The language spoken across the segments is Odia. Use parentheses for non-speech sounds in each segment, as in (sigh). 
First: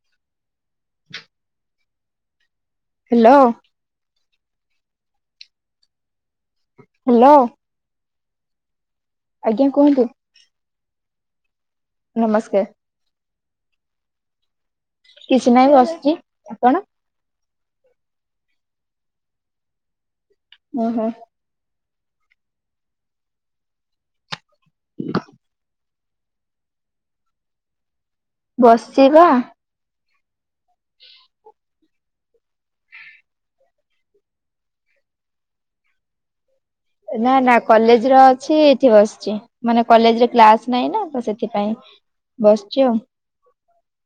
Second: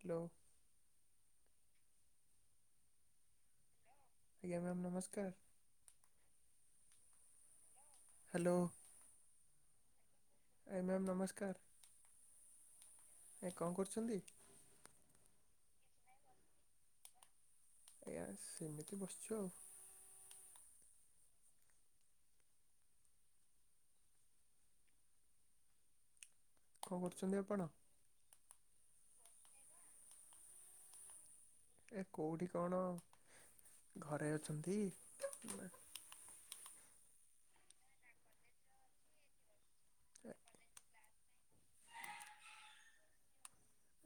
ହ୍ୟାଲୋ। ହ୍ୟାଲୋ। ଆଜ୍ଞା ମାମ୍ ନମସ୍କାର। ହ୍ୟାଲୋ। ହ୍ୟାଲୋ। ଆଜ୍ଞା କୁହନ୍ତୁ? ଆଜ୍ଞା ମାମ୍ ନମସ୍କାର। ନମସ୍କାର। ଏ କଣ କରୁଛନ୍ତି? କିଛି ନାହିଁ ବସିଛି ଆପଣ? ଆଜ୍ଞା ସେମିତି ବସିଛୁ ଆଉ। ଓହୋ। ହ (inaudible) କଣ କରୁଛନ୍ତି ଆପଣ? ବସିଚି ବା। ଏ କୋଉଠି କଣ ଘରେ ଅଛନ୍ତି? ନା ନା କଲେଜ ରେ ଅଛି ଏଇଠି ବସିଛି। ମାନେ କଲେଜରେ ଆ- କ୍ଲାସ ନାଇଁ ନା ତ ସେଥିପାଇଁ ବସିଛି ଆଉ।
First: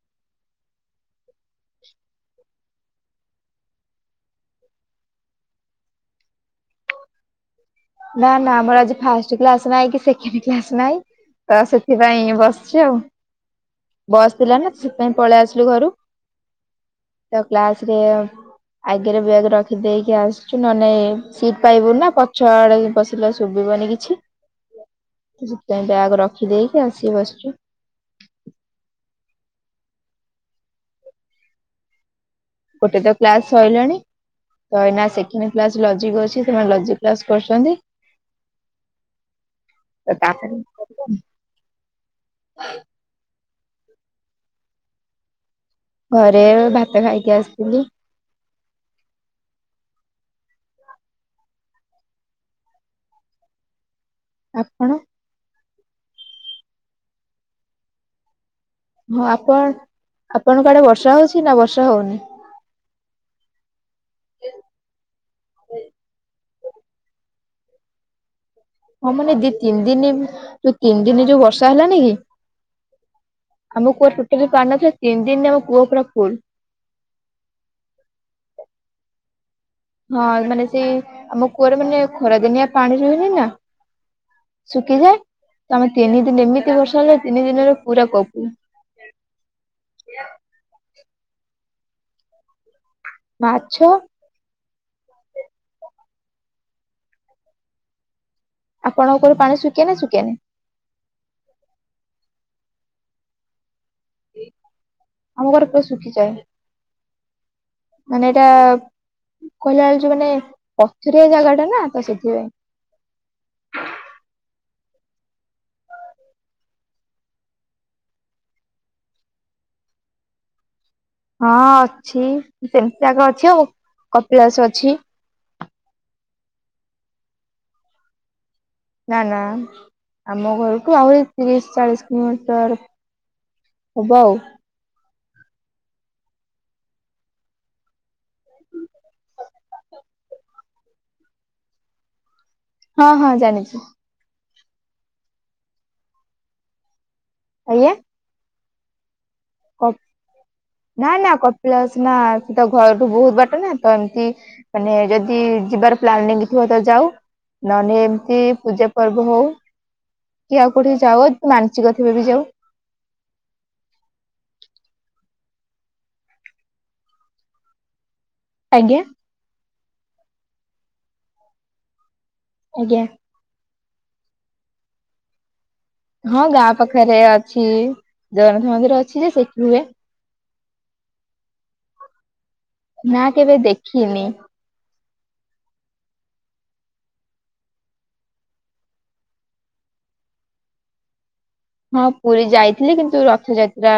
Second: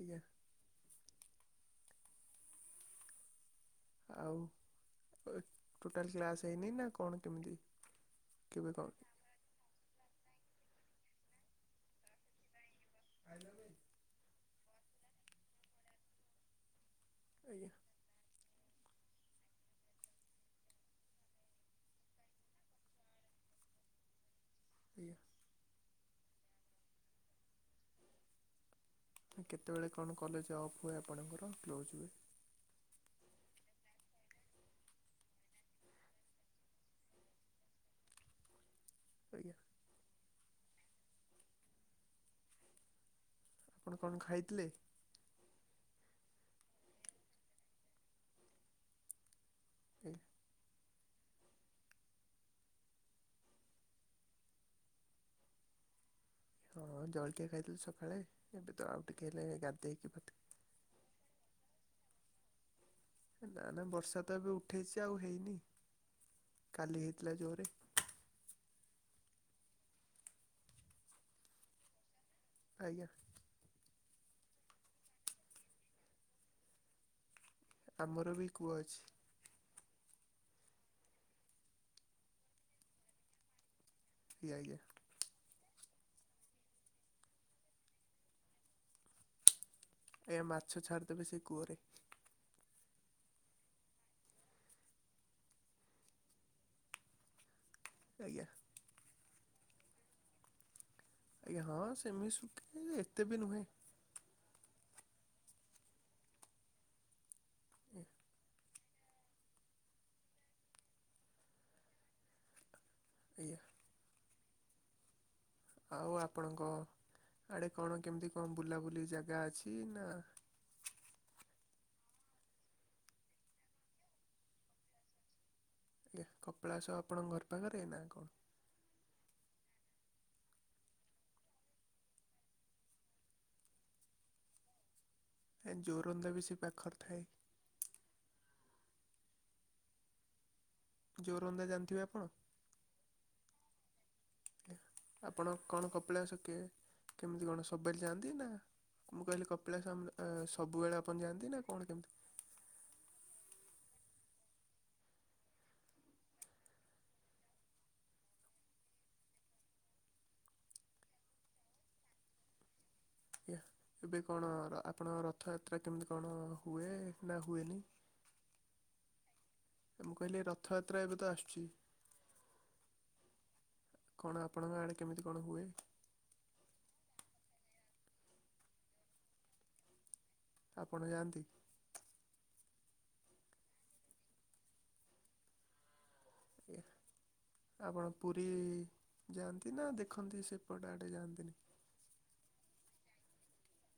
ଆଜ୍ଞା। ଆଉ ଟୋଟାଲ କ୍ଲାସ୍ ହେଇନି ନା କଣ କେମିତି? ନା ନା କେବେ ଆମର କଣ ଆଜି ଫାଷ୍ଟ ଫାର୍ଷ୍ଟ ନାହିଁ କି ସେକେଣ୍ଡ କ୍ଲାସ୍ ନାଇଁ ତ ସେଥିପାଇଁ ବସିଛି ଆଉ। ଆଇଲନି। ବସ୍ ଥିଲା ନା ସେଥିପାଇଁ ପଳେଇ ଆସିଲୁ ଘରୁ ତ ଆଜ୍ଞା କ୍ଲାସ ରେ ଆଗରେ ବ୍ୟାଗ ରଖିଦେଇକି ଆସିଛୁ ନ ନାଇ ସିଟ ପାଇବୁ ନା ପଛ (inaudible) ପଶିଲେ ଶୁଭିବନି କିଛି। (inaudible) ସେଥିପାଇଁ ବ୍ୟାଗ ରଖିଦେଇକି ଆସିିକି ବସିଛୁ। କେତେବେଳେ କଣ କଲେଜ ଅଫ୍ ହୁଏ ଆପଣଙ୍କର କ୍ଲୋଜ୍ ହୁଏ। ଗୋଟେ ତ କ୍ଲାସ ସଇଲାନି। ତ ଏଇନା ସେକେଣ୍ଡ କ୍ଲାସ୍ ଲଜିକ ଅଛି ସେମାନେ ଲଜିକ କ୍ଲାସ୍ କରୁଛନ୍ତି। ଆଜ୍ଞା। (unintelligible) ଆପଣ କଣ ଖାଇଥିଲେ? ଘରେ ଏବେ ଭାତ ଖାଇକି ଆସିଥିଲି। ହୁଁ। ଆପଣ। ହଁ ଜଳକିଆ ଖାଇଥିଲି ସକାଳେ ଏବେ ତ ଆଉ ହଁ ଟିକେ ହେଲେ ଆପଣ ଗାଧେଇକି ପି ଆପଣଙ୍କ ଆଡେ ବର୍ଷା ହଉଛି ନା ବର୍ଷା ହଉନି। ନା ନା ବର୍ଷା ତ ଏବେ ଉଠେଇଛି ଆଉ ହେଇନି କାଲି ହେଇଥିଲା ଜୋରେ। ହଁ ମାନେ ଦି ତିନି ଦିନ ଯୋଉ ତିନି ଦିନ ଯୋଉ ବର୍ଷା ହେଲାନି କି। ଆଜ୍ଞା। ଆମ କୁଅର ଟୋଟେଲି ପାଣି ନଥାଏ ତିନି ଦିନରେ ଆମ କୁଅ ପୁରା ଫୁଲ। ଆମର ବି କୂଅ ଅଛି। ହଁ ମାନେ ସେଇ ଆମ କୂଅରେ ମାନେ ଖରାଦିନିଆ ପାଣି ରହେନି ନା। ଆଜ୍ଞା ଆଜ୍ଞା ଶୁଖିଯାଏ ତମେ ତିନି ଦିନ ଏମିତି ବର୍ଷା ହେ ତିନି ଦିନରେ ପୁରା କବୁ। ଏ ମାଛ ଛାଡିଦେବେ ସେଇ କୂଅରେ। ମାଛ। ଆଜ୍ଞା। ଆପଣଙ୍କ କୂଅରେ ପାଣି ଶୁଖିେ ନା ଶୁଖେନି। ଆଜ୍ଞା ହଁ ସେମିତି ଶୁଖେ ଏତେ ବି ନୁହେଁ। ଆମ ଘର କୂଅ ସୁଖୀ ଯାଏ ମାନେ ଏଇଟା କହିଲା ବେଳୁଛ ମାନେ ପଥୁରିଆ ଜାଗା ଟା ନା ତ ସେଥିପାଇଁ। ଏଇଆ। ଆଉ ଆପଣଙ୍କ ଆଡେ କଣ କେମିତି କଣ ବୁଲାବୁଲି ଜାଗା ଅଛି ନା ହଁ ଅଛି ସେମିତି ଜାଗ ଅଛି ଆଉ କପିଳାସ ଅଛି। ଆଜ୍ଞା କପିଲାସ ଆପଣଙ୍କ ଘର ପାଖରେ ନା କଣ? ନା ନା ଆମ ଘରଠୁ ଆହୁରି ତିରିଶ ଚାଳିଶ କିଲୋମିଟର। ହବ ଆଉ। ଏ ଜୋରନ୍ଦା ବି ସେ ପାଖରେ ଥାଏ। ଜୋରନ୍ଦା ଜାଣିଥିବେ ଆପଣ। ହଁ ହଁ ଜାଣିଚି। ଆଜ୍ଞା ଆପଣ କଣ କପିଳାସ କିଏ କେମିତି କଣ ଆଜ୍ଞା ସବବେଳେ ଯାଆନ୍ତି ନା ମୁଁ କହିଲି କ କପିଳାସ ସବୁବେଳେ ନା ଆପଣାଆନ୍ତି ନା କଣ କପିଳାସ ନା କେମିତି? ସେ ତ ଘରଠୁ ବହୁତ ବାଟ ନା ତ ଏମତି ମାନେ ଯଦି ଯିବାର ପ୍ଲାନଙ୍ଗ ଥିବ ତ ଯାଉ। ନହେଲେ ଏମିତି ପୂଜା ପର୍ବ ହଉ। କି ଆଉ କୋଉଠି ଯାଉ ମାନସିକ ଥିବେ ବି ଯାଉ। ଆଜ୍ଞା ଏବେ କଣ ଆପଣଙ୍କ ରଥଯାତ୍ରା କେମିତି କଣ ହୁଏ ନା ହୁଏନି। (inaudible) ଆଜ୍ଞା। ମୁଁ କହିଲି ରଥଯାତ୍ରା ଏବେ ତ ଆସୁଛି। ଆଜ୍ଞା। କଣ ଆପଣଙ୍କ ଆଡ଼େ କେମିତି କଣ ହୁଏ? ହଁ ଗାଁ ପାଖରେ ଅଛି ଜଗନ୍ନାଥ ମନ୍ଦିର ଅଛି ଯେ ସେଠି ହୁଏ। ଆପଣ ଯାଆନ୍ତି। ନା କେବେ ଦେଖିନି। ଆଜ୍ଞା। ଆପଣ ପୁରୀ ଯାଆନ୍ତି ନା ଦେଖନ୍ତି ସେପଟେ ଆଡ଼େ ଯାଆନ୍ତିନି। ହଁ ପୁରୀ ଯାଇଥିଲି କିନ୍ତୁ ରଥଯାତ୍ରା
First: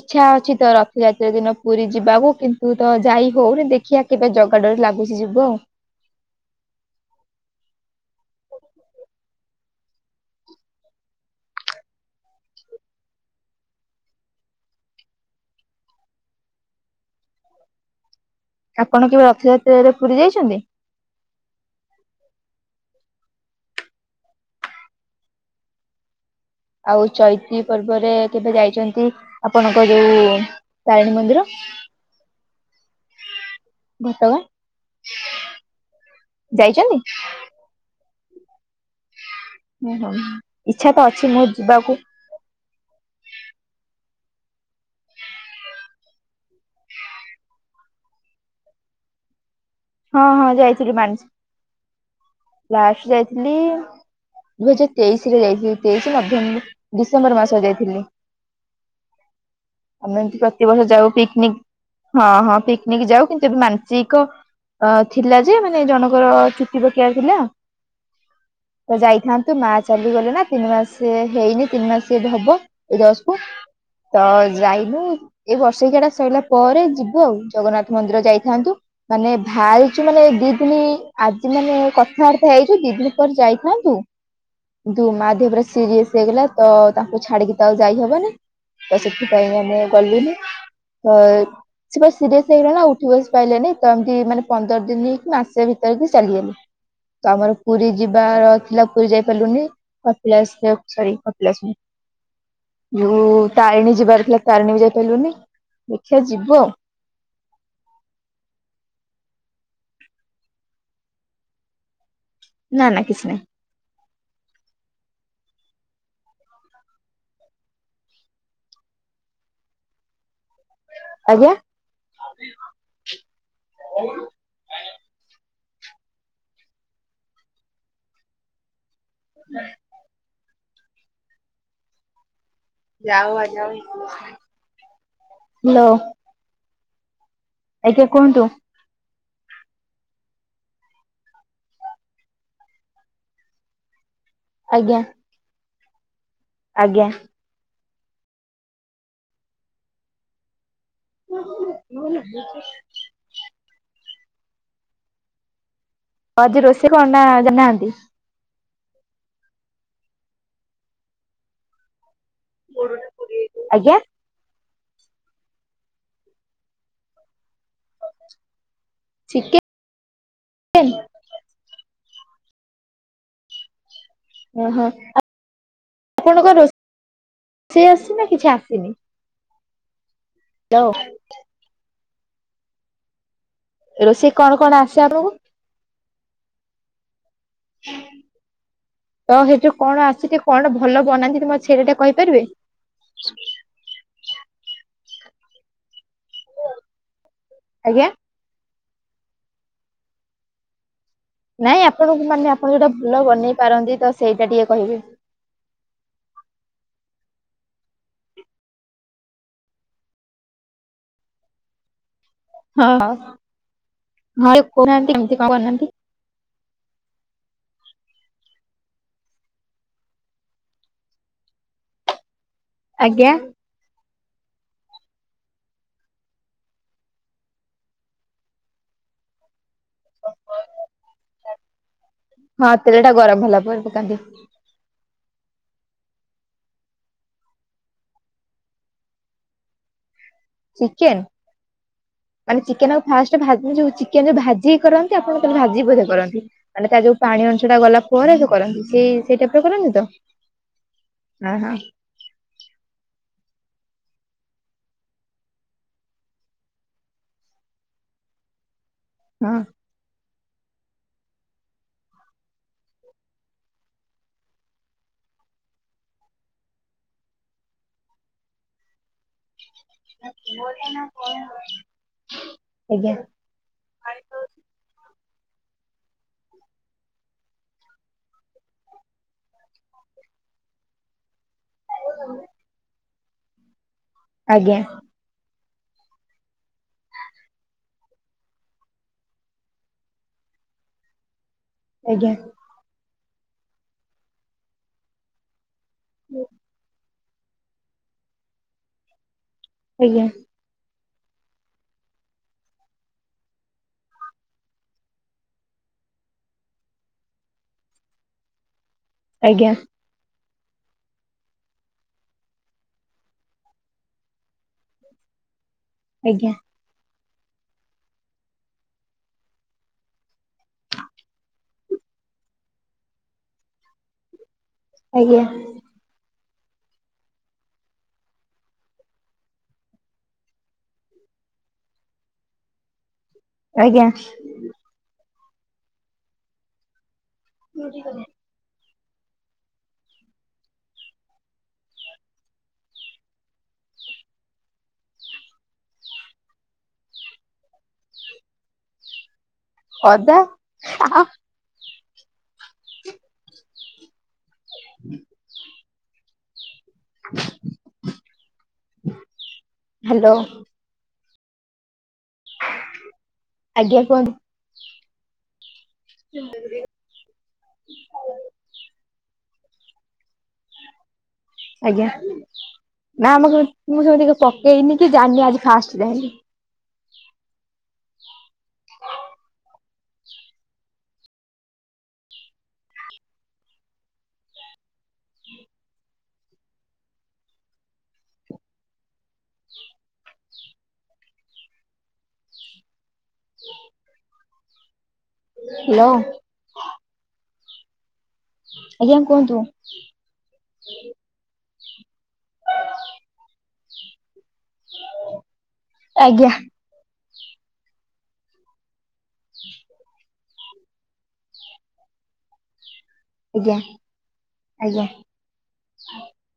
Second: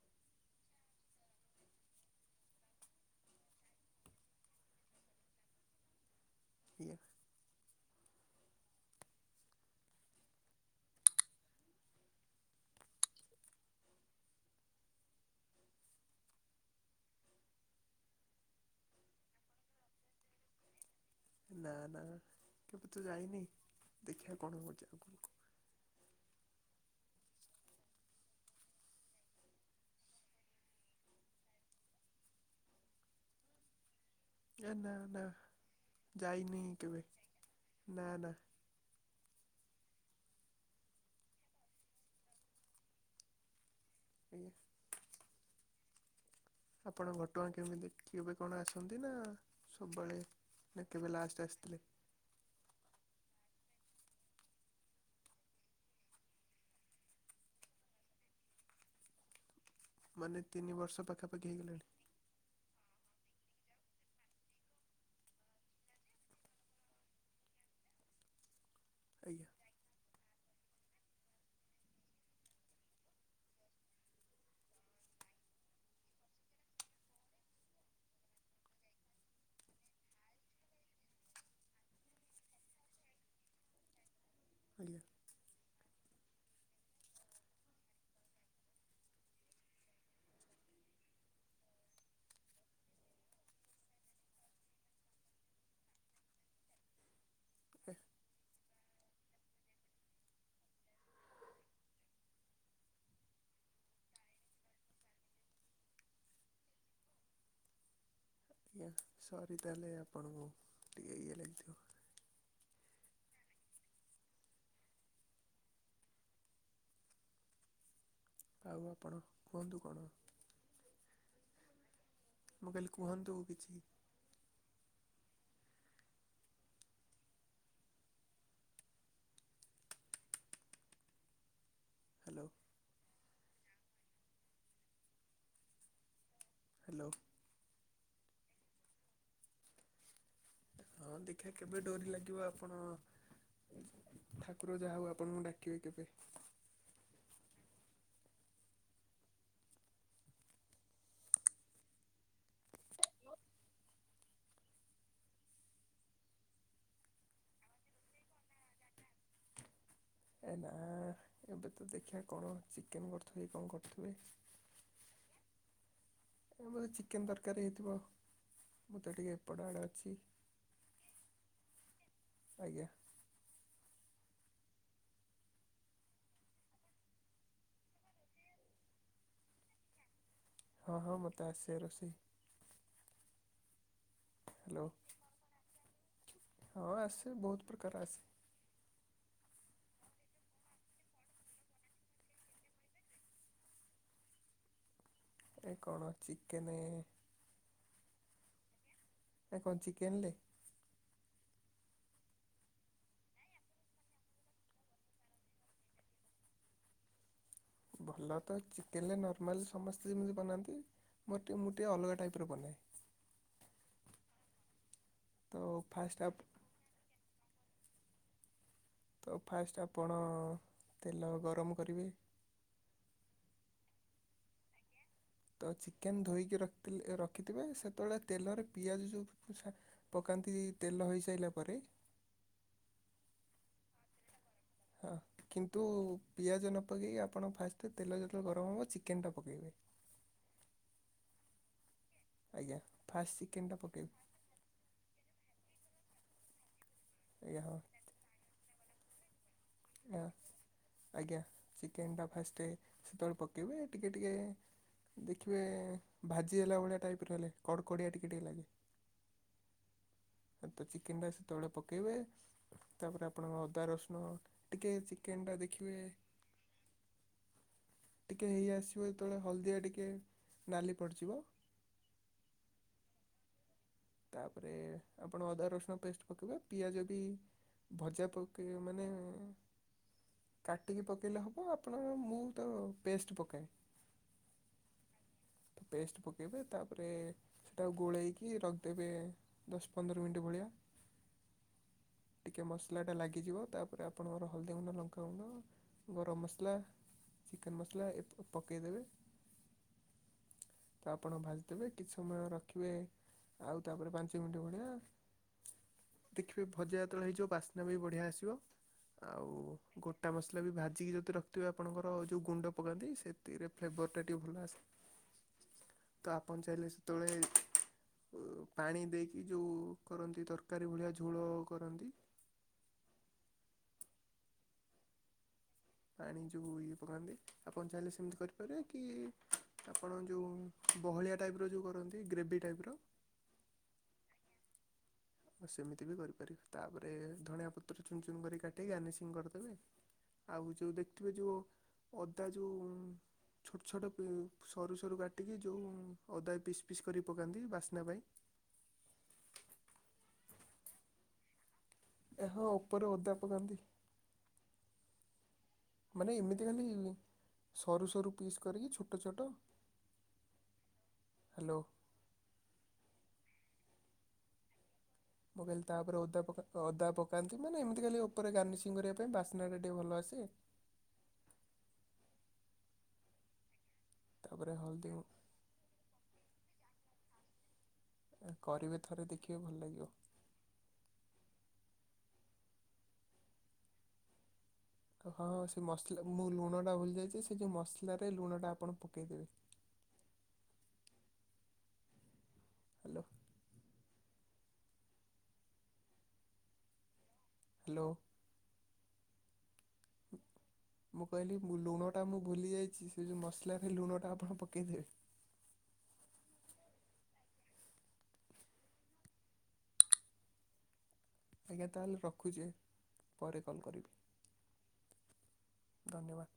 ଇଚ୍ଛା ଅଛି ତ ରଥଯାତ୍ରା ଦିନ ପୁରୀ ଯିବାକୁ କିନ୍ତୁ ତ ଯାଇ ହଉନି ଦେଖିଆ କେବେ ଜଗା ଡୋରି ଲାଗୁଛି ଯିବ ଆଉ। ଠିକ ଅଛି। ଆପଣ କେବେ ରଥଯାତ୍ରାରେ ପୁରୀ ଯାଇଛନ୍ତି? ନା ନା କେବେ ତ ଯାଇନି ଦେଖିବା କଣ ହେବଛି ଆଗରକୁ। ଆଉ ଚୈତି ପର୍ବରେ କେବେ ଯାଇଛନ୍ତି? ଆପଣଙ୍କ ଯୋଉ ତାରିଣୀ ମନ୍ଦିର। ଘଟଗାଁ। ଏ ନା ନା ଯାଇନି ଯାଇଛନ୍ତି କେବେ ନା ନା। ହୁଁ ହଉ ଇଚ୍ଛା ତ ଅଛି ମୋ ଯିବାକୁ ଆଜ୍ଞା। ଆପଣ ଘଟଗାଁ କେମିତି କେବେ କଣ ଅଛନ୍ତି ନା? ସବୁବେଳେ ହଁ ହଁ ନା ଯାଇଥିଲି ମାନ କେବେ ଲାଷ୍ଟ ଆସିଥିଲେ? ଲାଷ୍ଟ ଯାଇଥିଲି ଦୁଇ ହଜାର ତେଇଶି ରେ ଯାଇଥିଲି। ତେଇଶି ନଭେମ୍ବର ଡିସେମ୍ବର ମାସରେ ଯାଇଥିଲି। ଆମେ ଏମିତି ମାନେ ତିନି ପ୍ରତିବର୍ଷ ବର୍ଷ ଯାଉ ପାଖାପାଖି ହେଇଗଲାଣି ପିକନିକ ହଁ ହଁ ପିକନିକ ଯାଉ କିନ୍ତୁ ଏବେ ମାନସିକ ଅ ଥିଲା ଯେ ମାନେ ଜଣଙ୍କର ଚୁଟି ପକେଇବା ଥିଲା ତ ଆଜ୍ଞା ଯାଇଥାନ୍ତୁ ମାର୍ଚ୍ଚ ଚାଲିଗଲେ ନା ତିନି ମାସ ହେଇନି ତିନି ମାସ ଏବେ ହବ ଏଇ ଦଶ କୁ। ତ ଯାଇନୁ। ଏଇ ବର୍ଷେକିଆକାଟା ସଇଲା ପରେ ଯିବୁ ଆଉ ଜଗନ୍ନାଥ ମନ୍ଦିର ଯାଇଥାନ୍ତୁ ମାନେ ଭାରିଛୁ ମାନେ ଦିଦିନୀ ଆଜି ମାନେ କଥାବାର୍ତ୍ତା ହେଇଛୁ ଦିଦିନୀ ପରେ ଯାଇଥାନ୍ତୁ। ଆଜ୍ଞା କିନ୍ତୁ ମା ଦେହ ପୁରା ସିରିଏସ୍ ହେଇଗଲା ତ ତାଙ୍କୁ ଛାଡିକି ତା ଆଉ ଯାଇହବନି। ତ ସେଥିପାଇଁ ଆମେ ଗଲିନି। ତ ସେ ସିରିଏସ ହେଇଗଲା ନା ଉଠି ବସି ପାଇଲେନି ତ ଏମିତି ମାନେ ପନ୍ଦର ଦିନି କି ମାସେ ଭିତରେ କି ଚାଲିଗଲେ ତ ଆମର ପୁରୀ ଯିବାର ଥିଲା ପୁରୀ ଯାଇ ପାରିଲୁନି କପିଳାସ (unintelligible) ଯୋଉ ତାରିଣୀ ଯିବାର ଥିଲା ତାରିଣୀ ବି ଯାଇପାରିଲୁନି ଦେଖିବା ଯିବୁ ଆଉ। ଆଜ୍ଞା ସରି ତାଲେ ଆପଣଙ୍କୁ ଟିକେ ଇଏ ଲାଗିଥିବ। ନା ନା କିଛି ନାହିଁ। ଆଉ ଆପଣ କୁହନ୍ତୁ କଣ? ଆଜ୍ଞା। ମୁଁ କହିଲି କୁହନ୍ତୁ କିଛି। (unintelligible) ହାଲୋ। ଯାହଉ ଆଜି ଆମ (unintelligible) ହାଲୋ। ହାଲୋ। ଆଜ୍ଞା କୁହନ୍ତୁ। ହଁ ଦେଖିବା କେବେ ଡୋରି ଲାଗିବ ଆପଣ ଠାକୁର ଯାହା ଆଜ୍ଞା ହଉ ଆପଣଙ୍କୁ ଡାକିବେ କେବେ? ଆଜ୍ଞା। (unintelligible) ଆଜି ରୋଷେଇ କଣ ନା ଜାଣିନାହାନ୍ତି? ଏ ନା ଏବେ ତ ଦେଖିବା କଣ ଚିକେନ୍ କରୁଥିବେ କି କଣ ଆଜ୍ଞା କରୁଥିବେ? ଏ ବୋଧେ ଚିକେନ ତରକାରୀ ହେଇଥିବ ମୁଁ ତ ଟିକେ ଚିକେନ ଏପଟ ଆଡେ ଅଛି। ଆଜ୍ଞା। ଉଁ ହ ଆପ ଣଙ୍କ ରୋଷ ଷେଇ ଆସୁ ଚିନା କିଛି ଆସିନି? ହ୍ୟାଲୋ ହଁ ହଁ ମତେ ଆସେ ରୋଷେଇ। ରୋଷେଇ କଣ କଣ ହ୍ୟାଲୋ ଆସେ ଆପଣଙ୍କୁ? ହଁ ଆସେ ବୋହୁତ ପ୍ରକାର ଆସେ। ତ ହେଇଠୁ କଣ ଆସୁଛି କଣ ଭଲ ବନାନ୍ତି ତମେ ସେଇଟା ଟିକେ କହିପାରିବେ? ଏଇ କଣ ଚିକେନେ ଆଜ୍ଞା। ଏ କଣ ଚିକେନ ଲେ? ନାଇଁ ଆପଣଙ୍କୁ ମାନେ ଆପଣ ଯୋଉଟା ଭଲ ବନେଇ ପାରନ୍ତି ତ ସେଇଟା ଟିକେ କହିବେ? ଭଲ ତ ଚିକେନ ରେ ନର୍ମାଲ୍ ସମସ୍ତେ ଯେମିତି ବନାନ୍ତି। ମୋର ଟିକେ ମୁଁ ଟିକେ ଅଲଗା ଟାଇପ୍ ବନାଏ। ଓ ହ ହଁ ଟି କେ କୋହୁ ନାହାନ୍ତି। ତ ଫାଷ୍ଟ ଆ ତ ଫାଷ୍ଟ୍ ଆପଣ ତେଲ ଗରମ କରିବେ ଆଜ୍ଞା ତ ଚିକେନ୍ ଧୋଇକି ରଖିଥିଲେ ରଖିଥିବେ ସେତେବେଳେ ତେଲରେ ପିଆଜ ଯୋଉ ଛା ପକାନ୍ତି ତେଲ ହୋଇସାରିଲା ପରେ ହଁ ତେଲ ଟା ଗରମ ହେଲା ପରେ ପକାନ୍ତି ହଁ କିନ୍ତୁ ପିଆଜ ନ ପକେଇକି ଆପଣ ଫାଷ୍ଟ୍ ତେଲ ଯେତେବେଳେ ଗରମ ହେବ ଚିକେନ୍ ଟା ପକେଇବେ ଚିକେନ୍ ମାନେ ଆଜ୍ଞା ଚିକେନ୍ ଆକୁ ଫାଷ୍ଟ ଫାଷ୍ଟ୍ ଭାଜି ଚିକେନଟା ଯୋଉ ପକାଇବେ ଚିକେନ୍ ଯୋଉ ଭାଜି କରନ୍ତ ଚି ଆପଣ ବୋଧେ ଭାଜିକି ବୋଧେ କରନ୍ତି। ମାନେ ତାର ଯୋଉ ପାଣି ଆଜ୍ଞା ହଁ ଅଂଶଟା ଗଲା ପରେ ଯୋଉ କରନ୍ତି। ସେ ସେ ଟାଇପ୍ ରେ କରନ୍ତି? ତ? ଆଁ ଆଜ୍ଞା ହଁ ହଁ ଚିକେନ୍ ଟା ଫାଷ୍ଟ୍ ସେତେବେଳେ ପକେଇବେ ଟିକେ ଟିକେ ଦେଖିବେ ଭାଜି ହେଲା ଭଳିଆ ଟାଇପ୍ ର ହେଲେ କଡ଼କଡ଼ିଆ ଟିକେ ଟିକେ ଲାଗେ‌। ହୁଁ ତ ଚିକେନ୍ ଟା ସେତେବେଳେ ପକେଇବେ ତାପରେ ଆପଣଙ୍କ ଅଦା ରସୁଣ ଟିକେ ଚିକେନ ଟା ଦେଖିବେ ଟିକେ ହେଇ ଆସିବ ଯେତେଳେ ହଳଦିଆ ଟି ଆଜ୍ଞା। ତାପରେ ଆପଣ ଅଦା ରସୁଣ ପେଷ୍ଟ ପକାଇବେ ପିଆଜ ବି ଭଜା ପକେଇବେ ମାନେ କାଟିକି ପକେଇଲେ ହବ ବ (unintelligible) ମୁଁ ତ ପେଷ୍ଟ ପକାଏ। ଆଜ୍ଞା। ପେଷ୍ଟ ପକେଇବେ ତାପରେ ସେଟାକୁ ଗୋଳେଇକି ର ଦେବେ ଦଶ ପନ୍ଦର ମିନିଟ୍ ଭଳିଆ। ଆଜ୍ଞା। ଟିକେ ମସଲାଟା ଲାଗିଯିବ ତା ପରେ ଆପଣଙ୍କର ହଳଦୀ ଗୁଣ୍ଡ ଲଙ୍କାଗୁଣ୍ଡ ଗରମ ମସଲା ଚିକେନ ମସଲା ଏତକ ପକେଇଦେବେ। ଆଜ୍ଞା। ତ ଆପଣ ଭାଜ ଦେବେ। କିଛି ସମୟ ରଖିବେ ଆଉ ତାପରେ ପାଞ୍ଚ ମିନିଟ ଭଳିଆ ଦେଖିବେ ଭଜା ଯେତେବେଳେ ହେଇଯିବ ବାସ୍ନା ବି ବଢିଆ ଆସିବ ଆଉ ଆଜ୍ଞା ଗୋ ଟା ମସଲା ବି ଭାଜିକି ଯଦି ରଖଥିବେ ଆପଣଙ୍କର ଯୋଉ ଗୁଣ୍ଡ ପକାନ୍ତି ସେଥିରେ ଫ୍ଲେଭରଟା ଟିକେ ଭଲ ଆସେ ତ ଆଜ୍ଞା ଆପଣ ଚାହିଁଲେ ସେତେବେଳେ ପାଣି ଦେଇକି ଯୋଉ କରନ୍ତି ତରକାରୀ ଭଳିଆ ଝୋଳ କରନ୍ତି। ଆଜ୍ଞା। ପାଣି ଯୋଉ ଇଏ ପକାନ୍ତି ଆପଣ ଚାହିଁଲେ ସେମିତି କରିପାରିବେ କି ଆପଣ ଯୋଉଁ ବହଳିଆ ଟାଇପର ଯୋଉ କରନ୍ତି ଗ୍ରେଭି ଟାଇପର - ଆଜ୍ଞା। ସେମିତି ବି କରିପାରିବେ ତାପରେ ଧଣିଆ ପତ୍ର ଚୁନ ଚୁନ କରି କାଟିିକି ଗାର୍ନିସିଂ କରିଦେବେ - ଆଉ ଯୋଉ ଦେଖିଥିବେ ଯୋଉ ଅଦା ଯୋଉ ଛୋଟ ଛୋଟ ପି ସରୁ ସରୁ କାଟିକି ଯୋଉ ଅଦା ପିସ୍ ପିସ୍ କରିକି ପକାନ୍ତି ବାସ୍ନା ପାଇଁ ଅଦା ହା ହା ଏ ହୋ ଓପରେ ଓଦା ପକାନ୍ତି - (inaudible) ମାନେ ଏମିତି ଖାଲି ଇ - ସରୁ ସରୁ ପିସ୍ କରିକି ଛୋଟ ଛୋଟ ହ୍ୟାଲୋ ଆଜ୍ଞା କୁହନ୍ତୁ ମୁଁ କହିଲି ତା ଉପରେ ଓଦା ପକା ଅଦା ପ କାନ୍ତି ମାନେ ଏମିତି କାଲି ଉପରେ ଗାର୍ନିସିଂ କରିବା ପାଇଁ ବାସ୍ନାଟା ଟିକେ ଭଲ ଆସେ - ଆଜ୍ଞା ନା ଆମ ମୁଁ ସେମିତି ତାପରେ ପକେଇନି ହଳଦୀ କି ଜାଣିନି ଆଜି ଫାଷ୍ଟ ଯାଇଁଲି। କରିବେ ଥରେ ଦେଖିବେ ଭଲ ଲାଗିବ। ହଁଁ ସେ ମସଲା ମୁଁ ଲୁଣଟା ଭୁଲି ଯାଇଚି ସେ ଯୋଉ ମସଲାରେ ଲୁଣଟା ଆପଣ ପକେଇଦେବେ। ହ୍ୟାଲୋ। (inaudible) ହ୍ୟାଲୋ। ହ୍ୟାଲୋ। ଆଜ୍ଞା କୁହନ୍ତୁ। ମୁଁ କହିଲି ମୁ ଲୁଣଟା ମୁଁ ଭୁଲି ଯାଇଚି ସେ ଯୋଉ ମସଲାରେ ଲୁଣ ଟା ଆପଣ ପ କେଇ ଦେବେ। ଆଜ୍ଞା। (inaudible) ଆଜ୍ଞା ତା ହେଲେ ରଖୁଚି। ଆଜ୍ଞା ଆଜ୍ଞା। ଧନ୍ୟବାଦ।